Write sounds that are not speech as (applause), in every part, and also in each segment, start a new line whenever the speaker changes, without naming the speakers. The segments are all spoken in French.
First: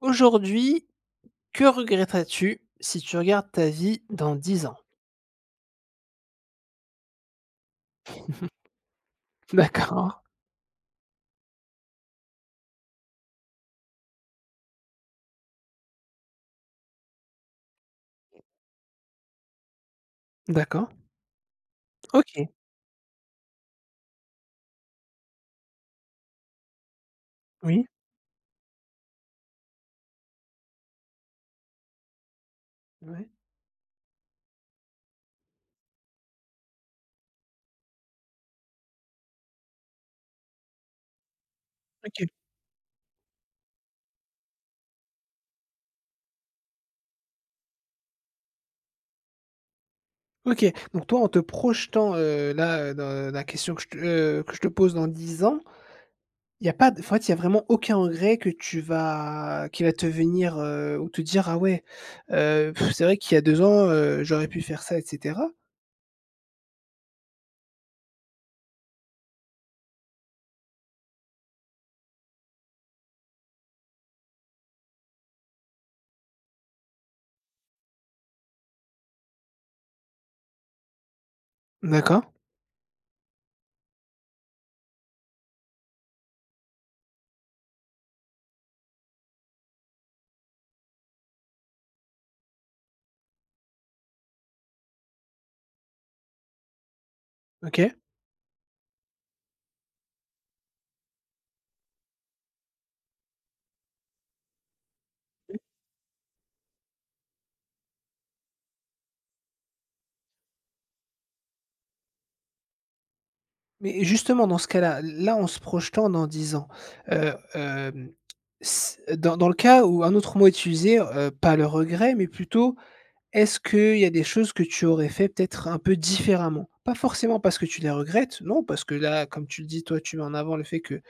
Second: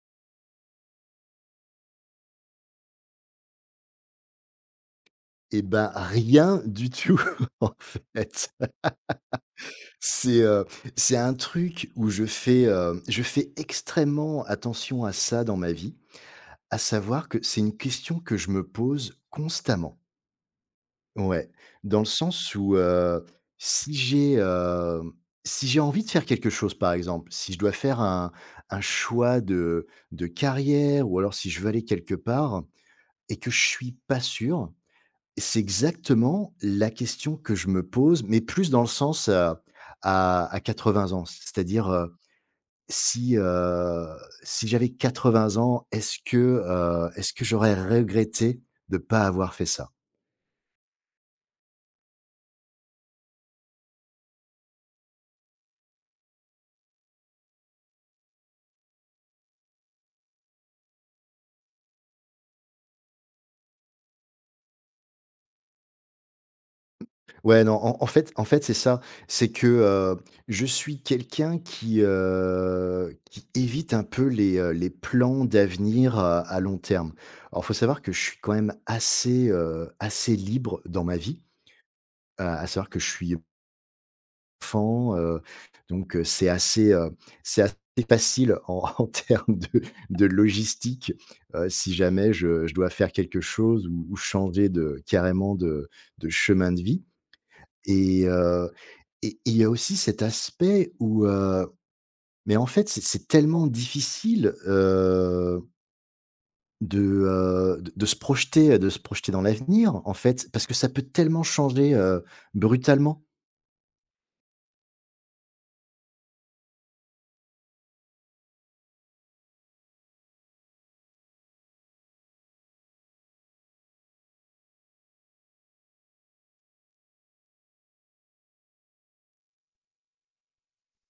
Aujourd'hui, que regretterais-tu si tu regardes ta vie dans 10 ans?
Et ben rien du tout, (laughs) en fait.
D'accord,
C'est, heu, c'est un truc où je fais extrêmement attention à ça dans ma vie, à savoir que c'est une question que je me pose constamment.
d'accord.
Ouais, dans le
OK,
sens où, si j'ai, hem, si j'ai envie de faire quelque chose, par exemple, si je dois
oui,
faire un choix de carrière ou alors si je veux aller quelque part
ouais,
et que je suis pas sûr. C'est exactement la question que je me pose, mais plus dans le sens, à 80 ans. C'est-à-dire,
OK,
si, heu, si j'avais 80 ans, est-ce que j'aurais regretté de ne pas avoir fait ça?
OK. Donc toi, en te projetant, là, dans la question que je te pose dans 10 ans. Il y a pas de En fait, il y a vraiment aucun regret que tu vas qui va te venir, ou te dire: «Ah ouais, c'est vrai qu'il y a 2 ans, j'aurais pu faire ça» et cetera?
Ouais, non, en fait, c'est ça. C'est que, je suis quelqu'un qui évite un peu les plans d'avenir, à long terme. Alors, faut savoir que je suis quand même assez libre dans ma vie,
D'accord,
à savoir que je suis enfants, donc c'est assez facile en (laughs) en termes de logistique, si jamais je dois faire quelque chose ou changer de carrément de chemin de vie
OK.
et heu et il y a aussi cet aspect où, mais en fait, c'est tellement difficile, de, de se projeter, de se projeter dans l'avenir, en fait, parce que ça peut tellement changer, brutalement.
Mais justement dans ce cas-là, là, en se projetant dans 10 ans, hem, s dans dans le cas où un autre mot utilisé, pas le regret, mais plutôt. Est-ce qu'il y a des choses que tu aurais fait peut-être un peu différemment? Pas forcément parce que tu les regrettes, non, parce que là, comme tu le dis, toi, tu mets en avant le fait que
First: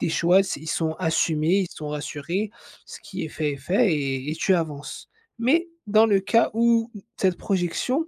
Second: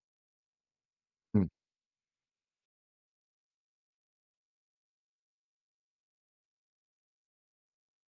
tes choix, c'est ils sont
Mmh.
assumés, ils sont rassurés, ce qui est fait et tu avances. Mais dans le cas où cette projection,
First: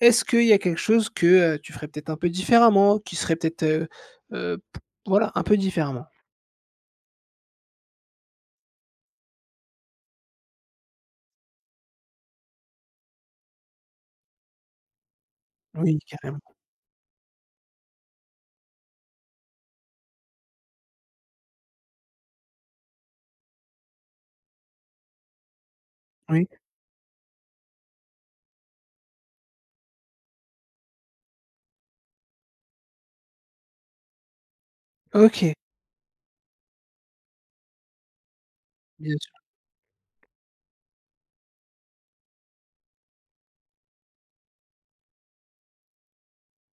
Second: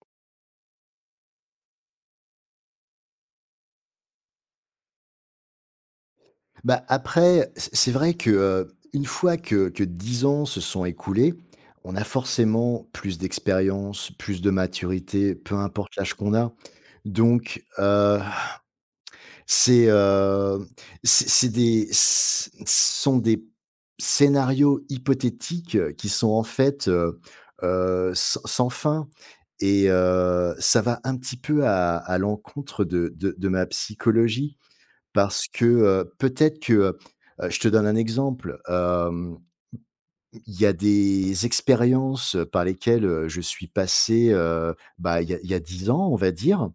est-ce qu'il y a quelque chose que, tu ferais peut-être un peu différemment, qui serait peut-être, p voilà, un peu différemment?
Bah, après, c'est vrai que, une fois que 10 ans se sont écoulés, on a forcément plus d'expérience, plus de maturité, peu importe
Oui,
l'âge qu'on
carrément.
a. Donc, c'est, heu, c'est des ce sont des scénarios hypothétiques, qui sont en
Oui.
fait, sans fin et ça va un petit peu à l'encontre de ma psychologie. Parce
OK,
que, peut-être que, je te donne un exemple,
bien sûr.
il y a des expériences par lesquelles, je suis passé, bah, il y a 10 ans, on va dire,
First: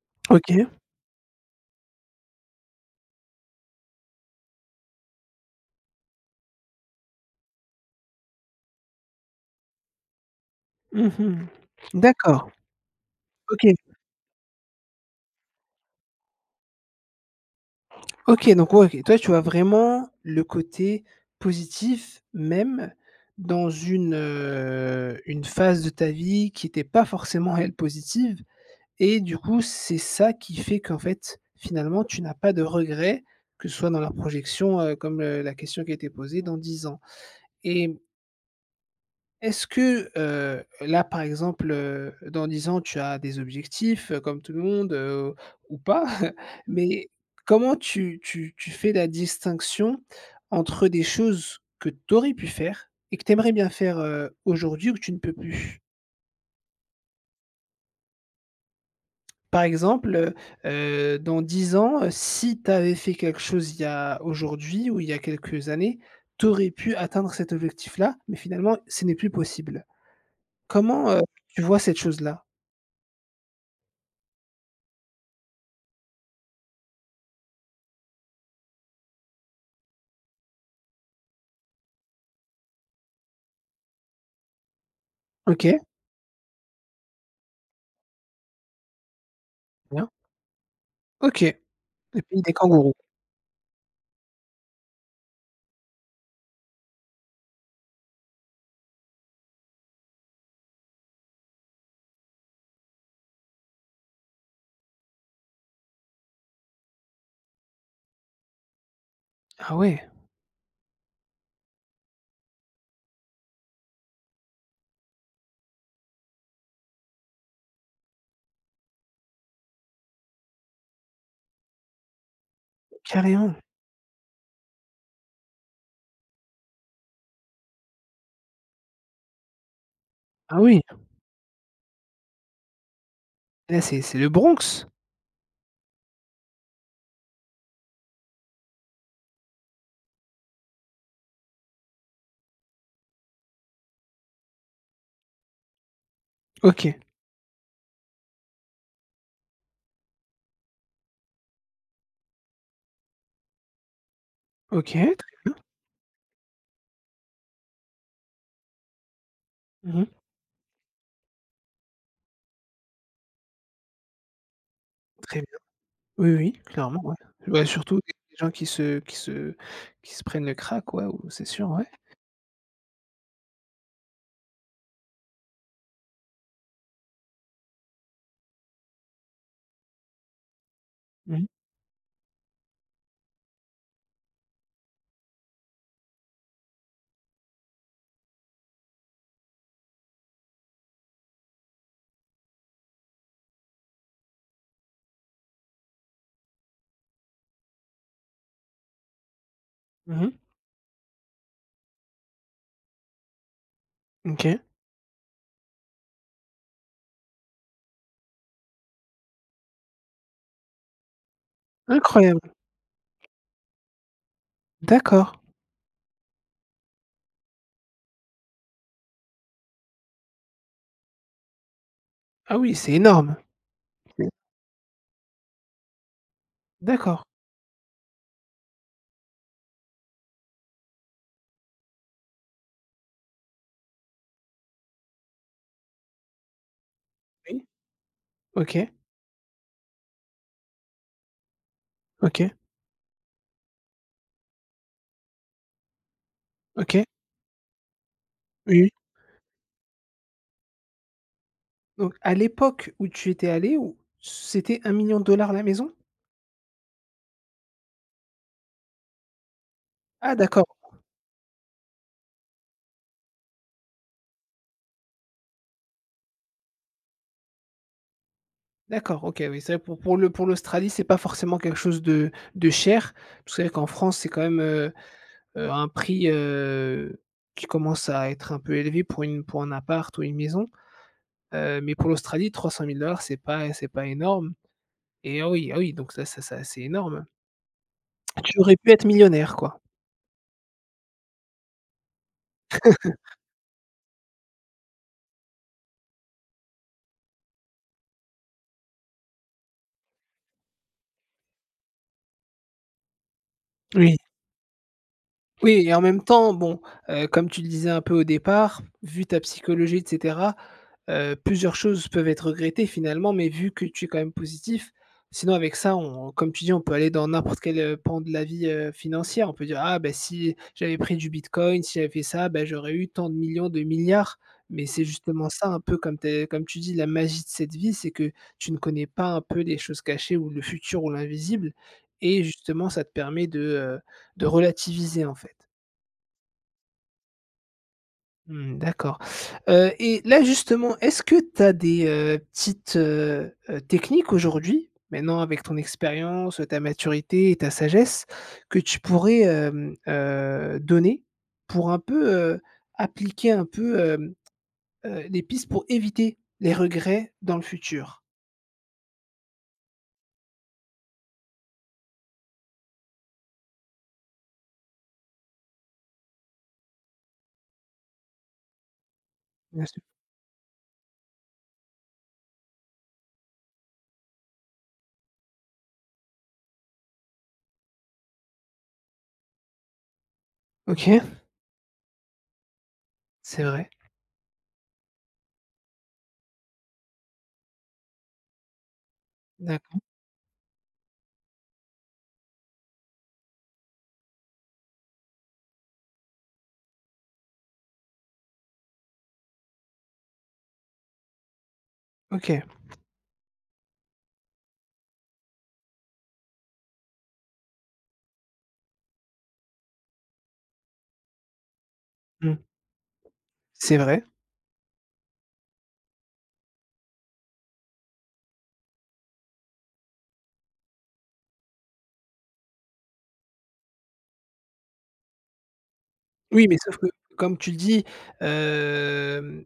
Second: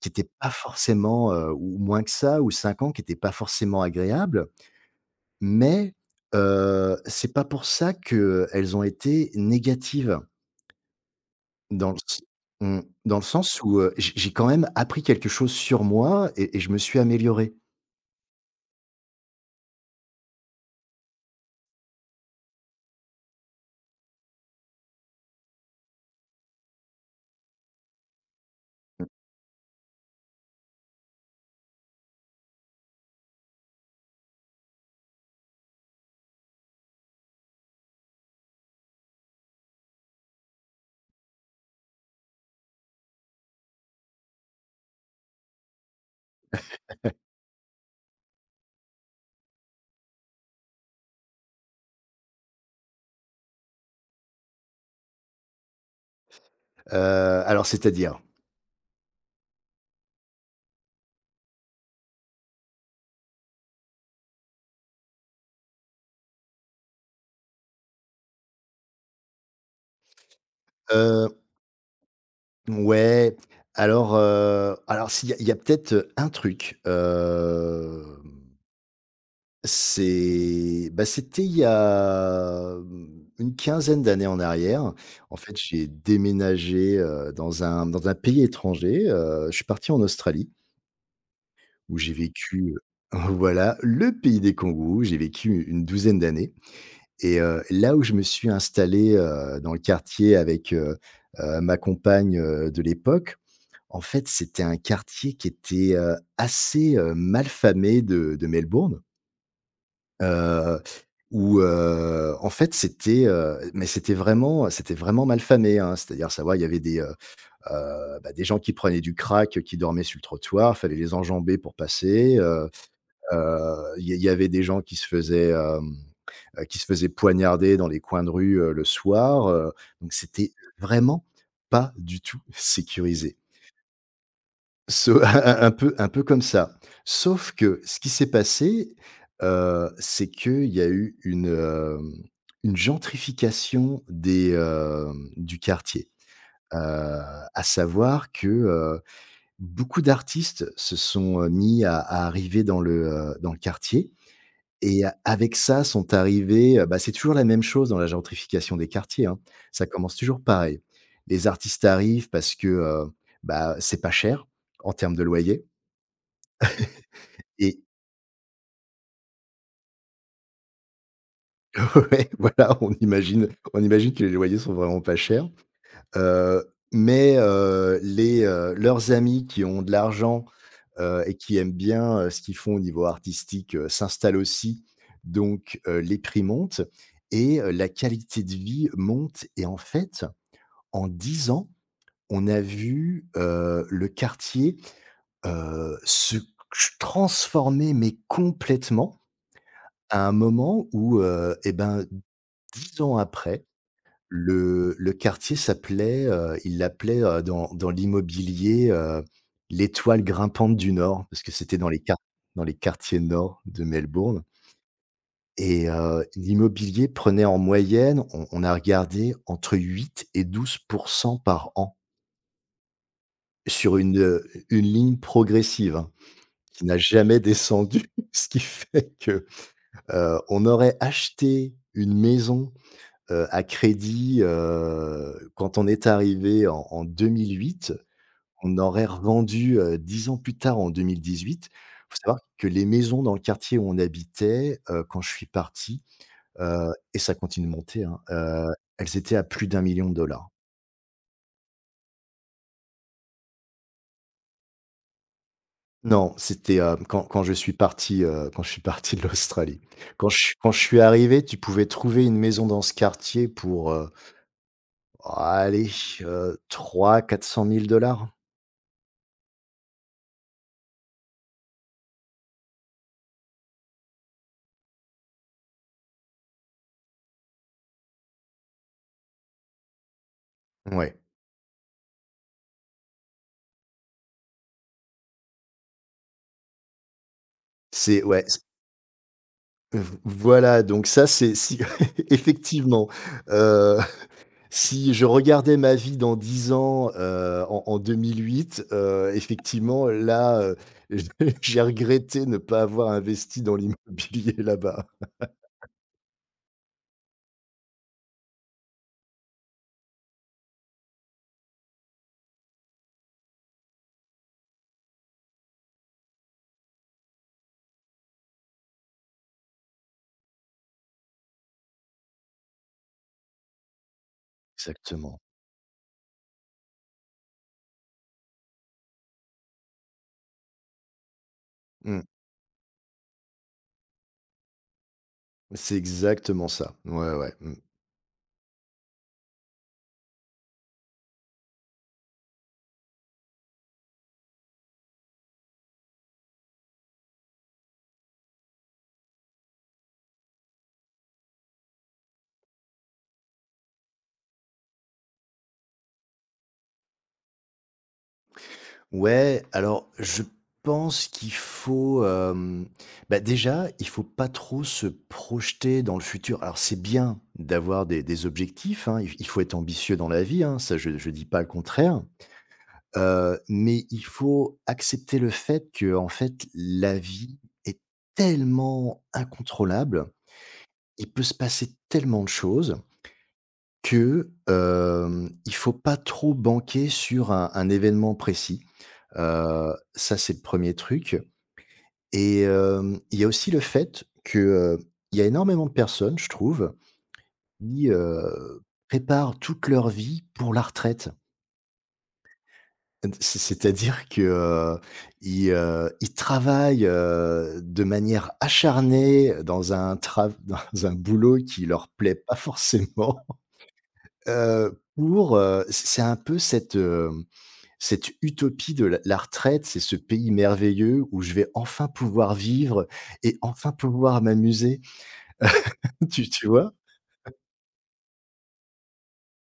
qui n'étaient pas
OK.
forcément, ou moins que ça, ou 5 ans, qui n'étaient pas forcément agréables, mais, c'est pas pour ça qu'elles ont été négatives.
Mmh.
Dans le s
D'accord.
mmh, dans le sens
OK.
où, j'ai quand même appris quelque chose sur moi et je me suis amélioré.
OK, donc ouais, OK. Toi, tu vois vraiment le côté positif, même dans une phase de ta vie qui était pas forcément, elle, positive et du coup, c'est ça qui fait qu'en fait, finalement, tu n'as pas de regrets, que ce soit dans la projection, comme, la question qui a été posée, dans 10 ans. Et est-ce que, là, par exemple, dans 10 ans, tu as des objectifs, comme tout le monde, ou pas, (laughs) mais comment tu fais la distinction entre des choses que tu aurais pu faire et que tu aimerais bien faire, aujourd'hui ou que tu ne peux plus?
Heu, alors c'est-à-dire?
Par exemple, dans 10 ans, si tu avais fait quelque chose il y a aujourd'hui ou il y a quelques années, tu aurais pu atteindre cet objectif-là, mais finalement, ce n'est plus possible. Comment, tu vois cette chose-là?
Ouais, alors s'il y a peut-être un truc, c'était il y a, une quinzaine d'années en arrière. En fait,
OK.
j'ai déménagé, dans un pays étranger, je suis parti en
Bien.
Australie
OK,
où j'ai
le pays des
vécu,
kangourous.
(laughs) voilà, le pays des kangourous, j'ai vécu une douzaine d'années et là où je me suis installé, dans le quartier avec, ma compagne, de l'époque. En fait, c'était un quartier qui était, assez, malfamé de Melbourne,
Ah ouais,
heu, où, en fait, mais c'était vraiment malfamé, hein. C'est-à-dire, savoir, il y avait des, bah, des gens qui prenaient du crack, qui dormaient sur le trottoir, fallait les enjamber pour passer,
carrément.
il y avait des gens qui se faisaient poignarder dans les coins de rue, le soir, donc c'était
Ah oui,
vraiment pas du tout (laughs) sécurisé.
là, c'est le Bronx?
So (laughs) un peu comme ça. Sauf que ce qui s'est passé, c'est qu'il y a eu une gentrification du quartier. Heu,
OK,
à savoir que, beaucoup d'artistes se sont, mis à arriver dans le quartier
OK,
et
très bien.
avec ça sont arrivés, bah, c'est toujours la même chose dans la gentrification des quartiers, hein. Ça
Mmh mh.
commence toujours pareil. Les artistes arrivent parce que, bah, c'est pas cher en termes de
Très bien.
loyer.
Oui, oui, clairement, ouais. Ouais,
Et
surtout des gens qui se prennent le crack, ouais, ou c'est sûr, ouais.
(laughs) ouais, voilà, on imagine que les loyers sont vraiment pas chers, heu, mais leurs amis qui ont de l'argent, et
Mmh mh.
qui aiment bien, ce qu'ils font au niveau artistique, s'installent aussi, donc les prix montent et la qualité de vie monte et en fait, en 10 ans, on a vu, le quartier, se transformer mais complètement
Mmh
à un
mh.
moment où, et ben 10 ans après,
OK.
le quartier s'appelait, dans l'immobilier, l'étoile grimpante du Nord » parce que c'était dans les quar
Incroyable.
dans les quartiers nord de Melbourne
D'accord.
et l'immobilier prenait en moyenne, on a regardé, entre 8 et 12% par an
Ah oui, c'est énorme.
sur une,
Oui.
heu, une ligne progressive, hein, qui n'a
D'accord.
jamais descendu. (laughs) Ce qui fait que, on aurait acheté une maison à crédit, quand on est arrivé en
Oui.
2008, on
OK,
aurait revendu, 10 ans plus tard en 2018. Faut savoir
OK,
que les maisons dans le quartier où on habitait, quand je suis parti,
OK.
et ça continue de monter, hein,
Oui, oui.
elles étaient à plus d'un million de dollars.
Donc à l'époque où tu étais allé, ou c'était 1 million de dollars la maison?
Non, c'était, quand je suis parti de l'Australie. Quand
Ah
je suis
d'accord.
quand je suis arrivé, tu pouvais trouver une maison dans ce quartier pour, allez, 300, 400 000 dollars.
D'accord, OK, oui, c'est vrai pour le pour l'Australie, c'est pas forcément quelque chose de cher. Parce que c'est vrai qu'en France, c'est quand même, un prix, qui commence à être un peu élevé pour une pour un appart ou une maison.
Ouais,
Mais pour l'Australie, 300 000 dollars, c'est pas énorme et ah oui, ah oui, donc ça c'est énorme.
c'est ouais.
Tu aurais pu être millionnaire, quoi.
v Voilà, donc ça, c'est si (laughs) effectivement,
(laughs)
heu, (laughs) si je regardais ma vie dans 10 ans, en 2008, effectivement, là, (laughs) j'ai regretté ne pas avoir investi dans
Oui.
l'immobilier (laughs) là-bas.
Oui et en même temps, bon, comme tu le disais un peu au départ, vu ta psychologie et cetera, plusieurs choses peuvent être regrettées finalement, mais vu que tu es quand même positif, sinon avec ça on comme tu dis, on peut aller dans n'importe quel, pan de la vie, financière. On peut dire: «Ah ben si j'avais pris du bitcoin, si j'avais fait ça, ben j'aurais eu tant de millions, de milliards». Mais c'est
Exactement.
justement ça un peu comme tu dis, la magie de cette vie, c'est que tu ne connais pas un peu les choses cachées ou le futur ou l'invisible
Mmh.
et justement ça te permet de relativiser en fait.
C'est exactement ça. Ouais, ouais, mmh.
Mmh, d'accord, et là, justement, est-ce que tu as des, petites, techniques aujourd'hui, maintenant avec ton expérience, ta maturité et ta sagesse, que tu pourrais, donner pour heu, appliquer un peu, les pistes pour éviter les regrets dans le futur?
Ouais, alors je pense qu'il faut, bah, déjà, il faut pas trop se projeter dans le futur. Alors c'est bien d'avoir des objectifs, hein, il faut être
Bien sûr.
ambitieux dans la vie, hein, ça je dis pas le contraire, mais il faut accepter le fait que en fait la vie est tellement incontrôlable,
OK,
il peut se passer tellement de choses
c'est vrai.
que, il faut pas trop banquer sur un événement précis.
D'accord.
Ça, c'est le premier truc et il y a aussi le fait que, il y a énormément de personnes, je trouve, qui préparent toute leur vie pour la retraite.
OK.
D C'est à dire que, ils travaillent, de manière acharnée dans un trav (laughs) dans un boulot qui leur plaît pas
Mmh.
forcément,
C'est vrai.
(laughs) pour, c'est un peu cette, Cette utopie de la retraite, c'est ce pays merveilleux où je vais enfin pouvoir vivre et enfin pouvoir m'amuser. (laughs) Tu
Oui, mais
vois?
sauf que, comme tu le dis, hem,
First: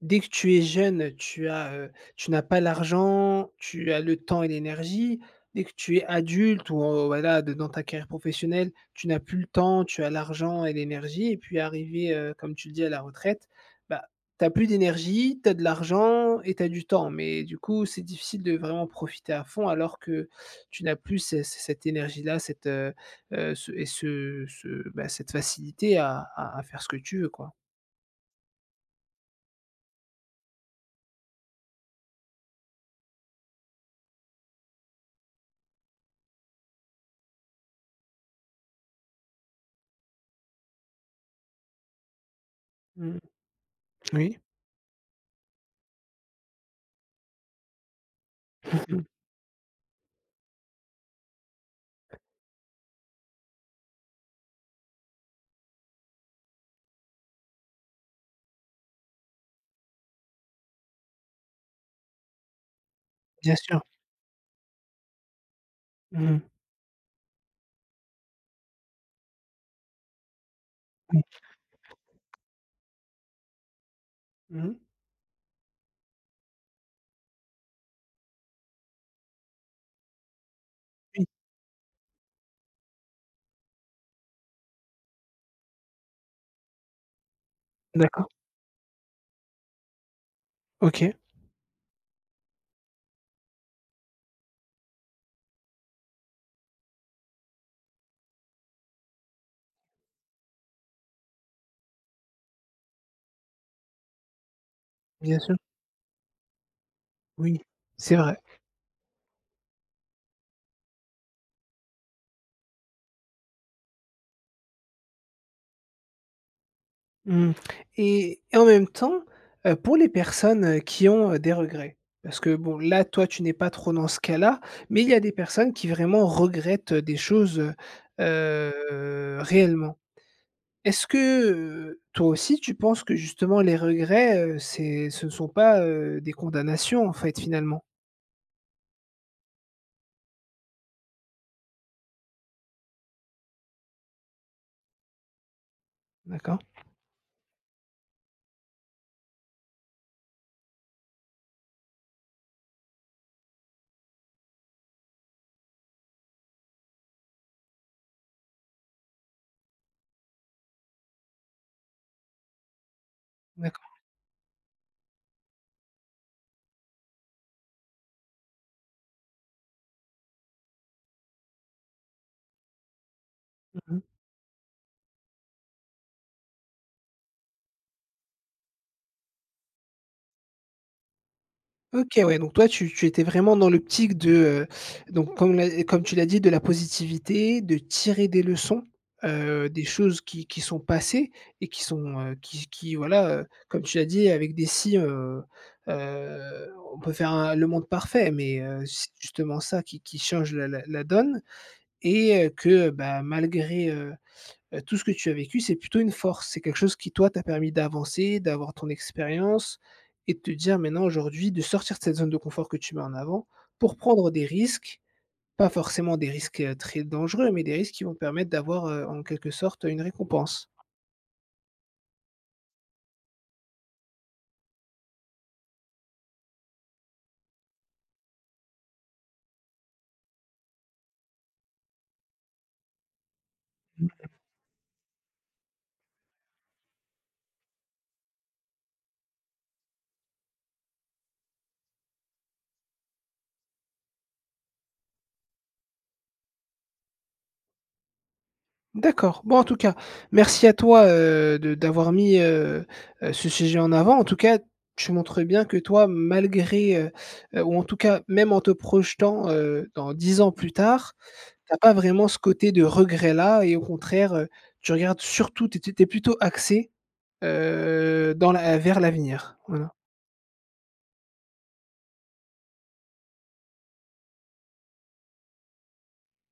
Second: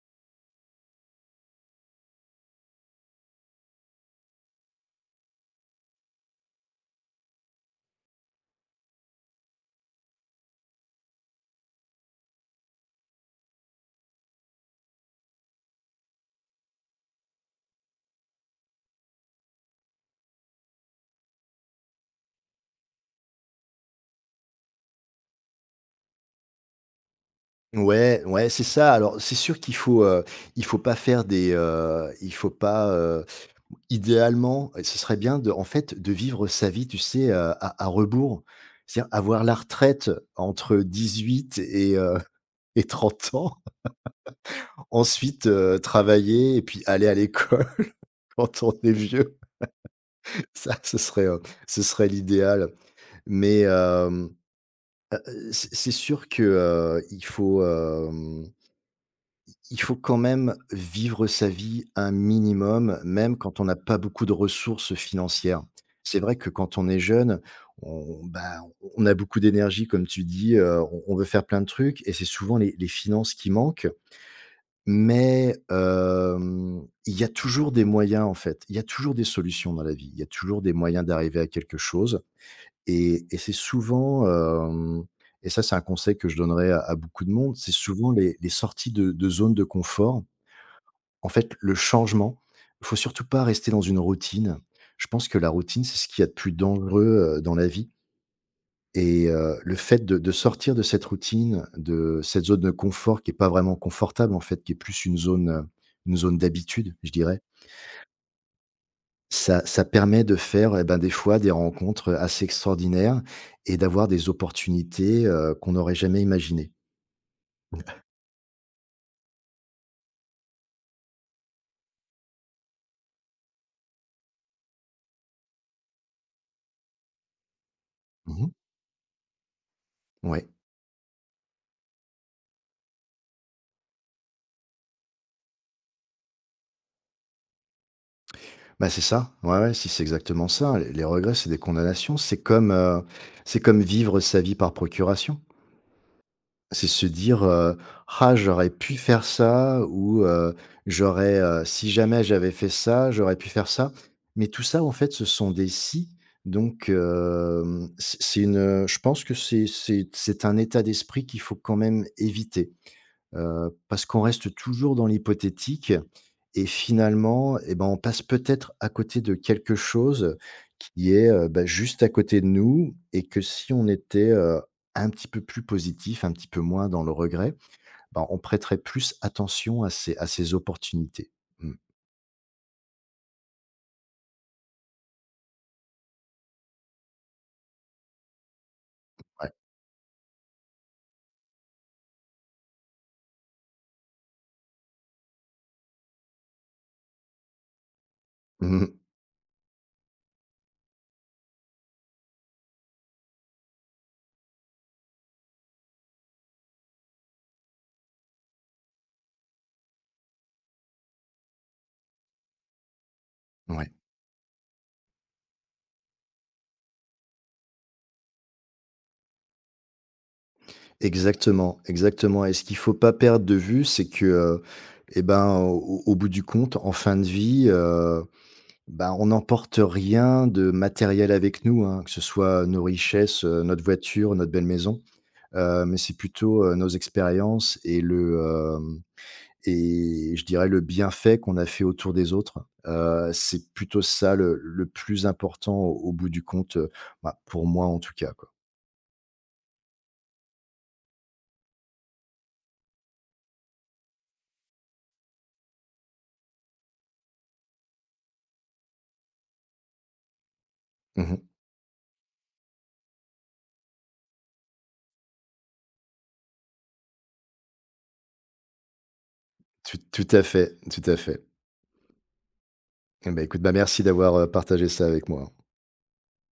dès que tu es jeune, tu n'as pas l'argent, tu as le temps et l'énergie. Dès que tu es adulte ou en voilà, de dans ta carrière professionnelle, tu n'as plus le temps, tu as l'argent et l'énergie et puis arrivé, comme tu le dis, à la retraite, bah, tu as plus d'énergie, tu as de l'argent et tu as du temps. Mais du coup, c'est difficile de vraiment profiter à fond alors que tu n'as plus cette énergie-là, cette, ce et ce ce bah, cette facilité à faire ce que tu veux, quoi.
Ouais, ouais, c'est ça. Alors, c'est sûr il faut pas, idéalement, et ce serait bien de en fait, de vivre sa vie, tu sais, à rebours. C'est-à-dire avoir la retraite entre 18 et (laughs) et
Mmh.
30 ans,
Oui.
ensuite, travailler et puis aller à l'école (laughs) quand on
Mmh
est
mh.
vieux. Ça, ce serait l'idéal, mais bah, c'est sûr que, il faut quand même vivre sa vie un minimum, même
Bien
quand on n'a
sûr.
pas beaucoup de ressources financières. C'est vrai
Mmh.
que quand on est jeune, on bah, on a beaucoup d'énergie comme tu dis, on
Oui.
veut faire plein de trucs et c'est souvent les finances qui manquent,
Mmh.
mais il y a toujours des moyens en fait. Il y a toujours des solutions dans la vie. Il y a toujours des moyens
Oui.
d'arriver à quelque chose. Et c'est souvent, hem et ça, c'est un conseil que je donnerais à beaucoup de monde, c'est souvent
D'accord.
les sorties de zone de confort.
OK.
En fait, le changement, il faut surtout pas rester dans une routine. Je pense que la routine, c'est ce qu'il y a de plus dangereux, dans la vie et le fait de sortir de cette routine, de cette zone de confort qui est pas vraiment confortable, en fait, qui est plus une
Bien
zone,
sûr.
heu, une zone d'habitude, je dirais.
Oui, c'est vrai.
Ça permet de faire, eh ben, des fois, des rencontres assez extraordinaires et d'avoir des opportunités, qu'on n'aurait jamais imaginées.
Mmh. Et en même temps, pour les personnes, qui ont, des regrets, parce que bon, là, toi, tu n'es pas trop dans ce cas-là, mais il y a des personnes qui vraiment regrettent, des choses,
Mmh.
réellement.
Ouais.
Est-ce que, toi aussi tu penses que justement les regrets, c'est ce ne sont pas, des condamnations en fait finalement?
Bah, c'est ça. Ouais, ouais, si, c'est exactement ça. Les regrets, c'est des condamnations. C'est comme vivre sa vie par procuration.
D'accord.
C'est se dire, Ah j'aurais pu faire ça » ou J'aurais, si jamais j'avais fait ça, j'aurais pu faire ça ». Mais tout ça en fait ce sont des « si », donc je pense que c'est un état d'esprit qu'il faut quand même éviter. Heu,
D'accord.
parce qu'on reste toujours dans l'hypothétique et finalement eh ben, on passe peut-être à côté de quelque chose qui est, bah, juste à côté de nous et que si on
Mmh.
était, un petit peu plus positif, un petit peu moins dans le regret, bah, on prêterait plus attention à ces opportunités. Mmh,
OK, ouais, donc toi tu étais vraiment dans l'optique de, donc comme tu l'as dit, de la positivité, de tirer des leçons,
ouais.
des choses qui sont passées et qui sont, qui voilà, comme tu l'as dit avec des si, on peut faire un le monde parfait mais,
Mmh.
c'est justement ça qui change la donne. Et que, bah, malgré, tout ce que tu as vécu, c'est plutôt une force. C'est quelque chose qui, toi, t'a permis d'avancer, d'avoir ton expérience et de te dire maintenant aujourd'hui de sortir de cette zone de confort que tu mets en avant
Ouais.
pour prendre des risques, pas forcément des risques, très dangereux, mais des risques qui vont te permettre d'avoir, en quelque sorte, une récompense.
Exactement, exactement et ce qu'il faut pas perdre de vue, c'est que, et ben, au bout du compte, en fin de vie, bah, on n'emporte rien de matériel avec nous, hein, que ce soit nos richesses, notre voiture, notre belle maison, mais c'est plutôt, nos expériences et le, hem et je dirais le bienfait qu'on a fait autour des autres. C'est plutôt ça le plus important au bout du compte, bah, pour moi en tout cas, quoi.
D'accord. Bon, en tout cas, merci à toi, de d'avoir mis, ce sujet en avant. En tout cas, tu montres bien que toi, malgré, ou en tout cas, même en te projetant, dans 10 ans plus tard,
Mmh.
t'as pas vraiment ce côté de regret-là et au contraire, tu regardes surtout tu es plutôt axé, dans la vers l'avenir. Voilà.
Tout à fait, tout à fait. Eh bah, écoute, bah, merci d'avoir, partagé ça avec moi.